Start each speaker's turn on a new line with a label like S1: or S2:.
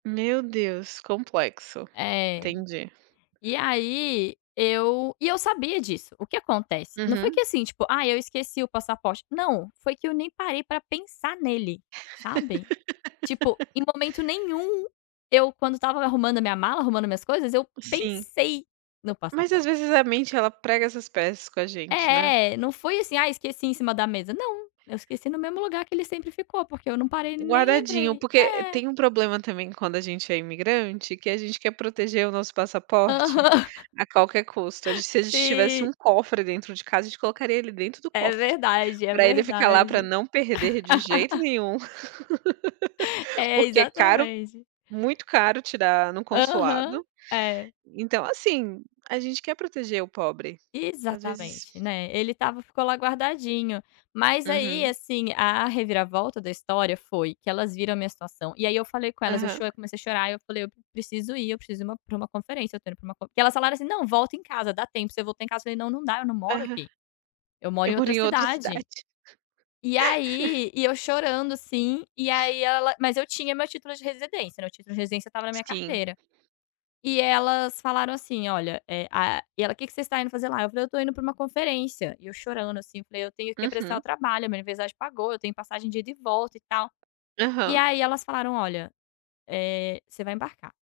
S1: Meu Deus, complexo.
S2: É.
S1: Entendi.
S2: E aí, eu e eu sabia disso. O que acontece? Não foi
S1: Uhum.
S2: que assim, tipo, ai eu esqueci o passaporte, não. Foi que eu nem parei para pensar nele, sabe? Tipo, em momento nenhum, eu quando estava arrumando a minha mala, arrumando minhas coisas eu
S1: Sim.
S2: pensei no
S1: Mas, às
S2: passaporte.
S1: vezes, a mente ela prega essas peças com a gente, né?
S2: É, não foi assim: "Ah, esqueci em cima da mesa." Não. Eu esqueci no mesmo lugar que ele sempre ficou, porque eu não parei, nem
S1: Guardadinho,
S2: lembrei.
S1: porque
S2: É.
S1: tem um problema também quando a gente é imigrante, que a gente quer proteger o nosso passaporte,
S2: Aham.
S1: a qualquer custo. Se a gente tivesse
S2: Sim.
S1: um cofre dentro de casa, a gente colocaria ele dentro do
S2: É
S1: cofre,
S2: verdade, é
S1: para ele ficar lá, pra
S2: verdade.
S1: não perder de jeito nenhum.
S2: É,
S1: Porque é caro
S2: exatamente.
S1: muito caro, tirar no
S2: Aham,
S1: consulado.
S2: é.
S1: Então, assim, a gente quer proteger o pobre, às vezes
S2: Exatamente, né, ele estava ficou lá guardadinho. Mas aí,
S1: Uhum.
S2: assim, a reviravolta da história foi que elas viram a minha situação, e aí, eu falei com elas, eu
S1: Aham.
S2: chorei, comecei a chorar, eu falei: "Preciso ir, eu preciso ir uma pra uma conferência, estou indo para uma conf" que elas falaram assim: "Não, volta em casa, dá tempo de você voltar em casa." Falei: "Não, não dá, eu não moro
S1: Aham.
S2: aqui. Eu moro
S1: Eu
S2: em
S1: por
S2: outra
S1: em outra
S2: cidade."
S1: cidade.
S2: E aí, e eu chorando assim, e aí ela mas eu tinha meu título de residência, meu título de residência estava na minha
S1: Sim.
S2: carteira. E elas falaram assim: "Olha, e a" E ela: "Que que vocês está indo fazer lá?" Eu falei: "Eu estou indo para uma conferência." E eu chorando, assim, eu falei: "Eu tenho que apressar o
S1: Uhum.
S2: trabalho. Minha universidade pagou, eu tenho passagem de ida e volta e tal." E
S1: Aham.
S2: aí elas falaram: "Olha, eh, você vai embarcar."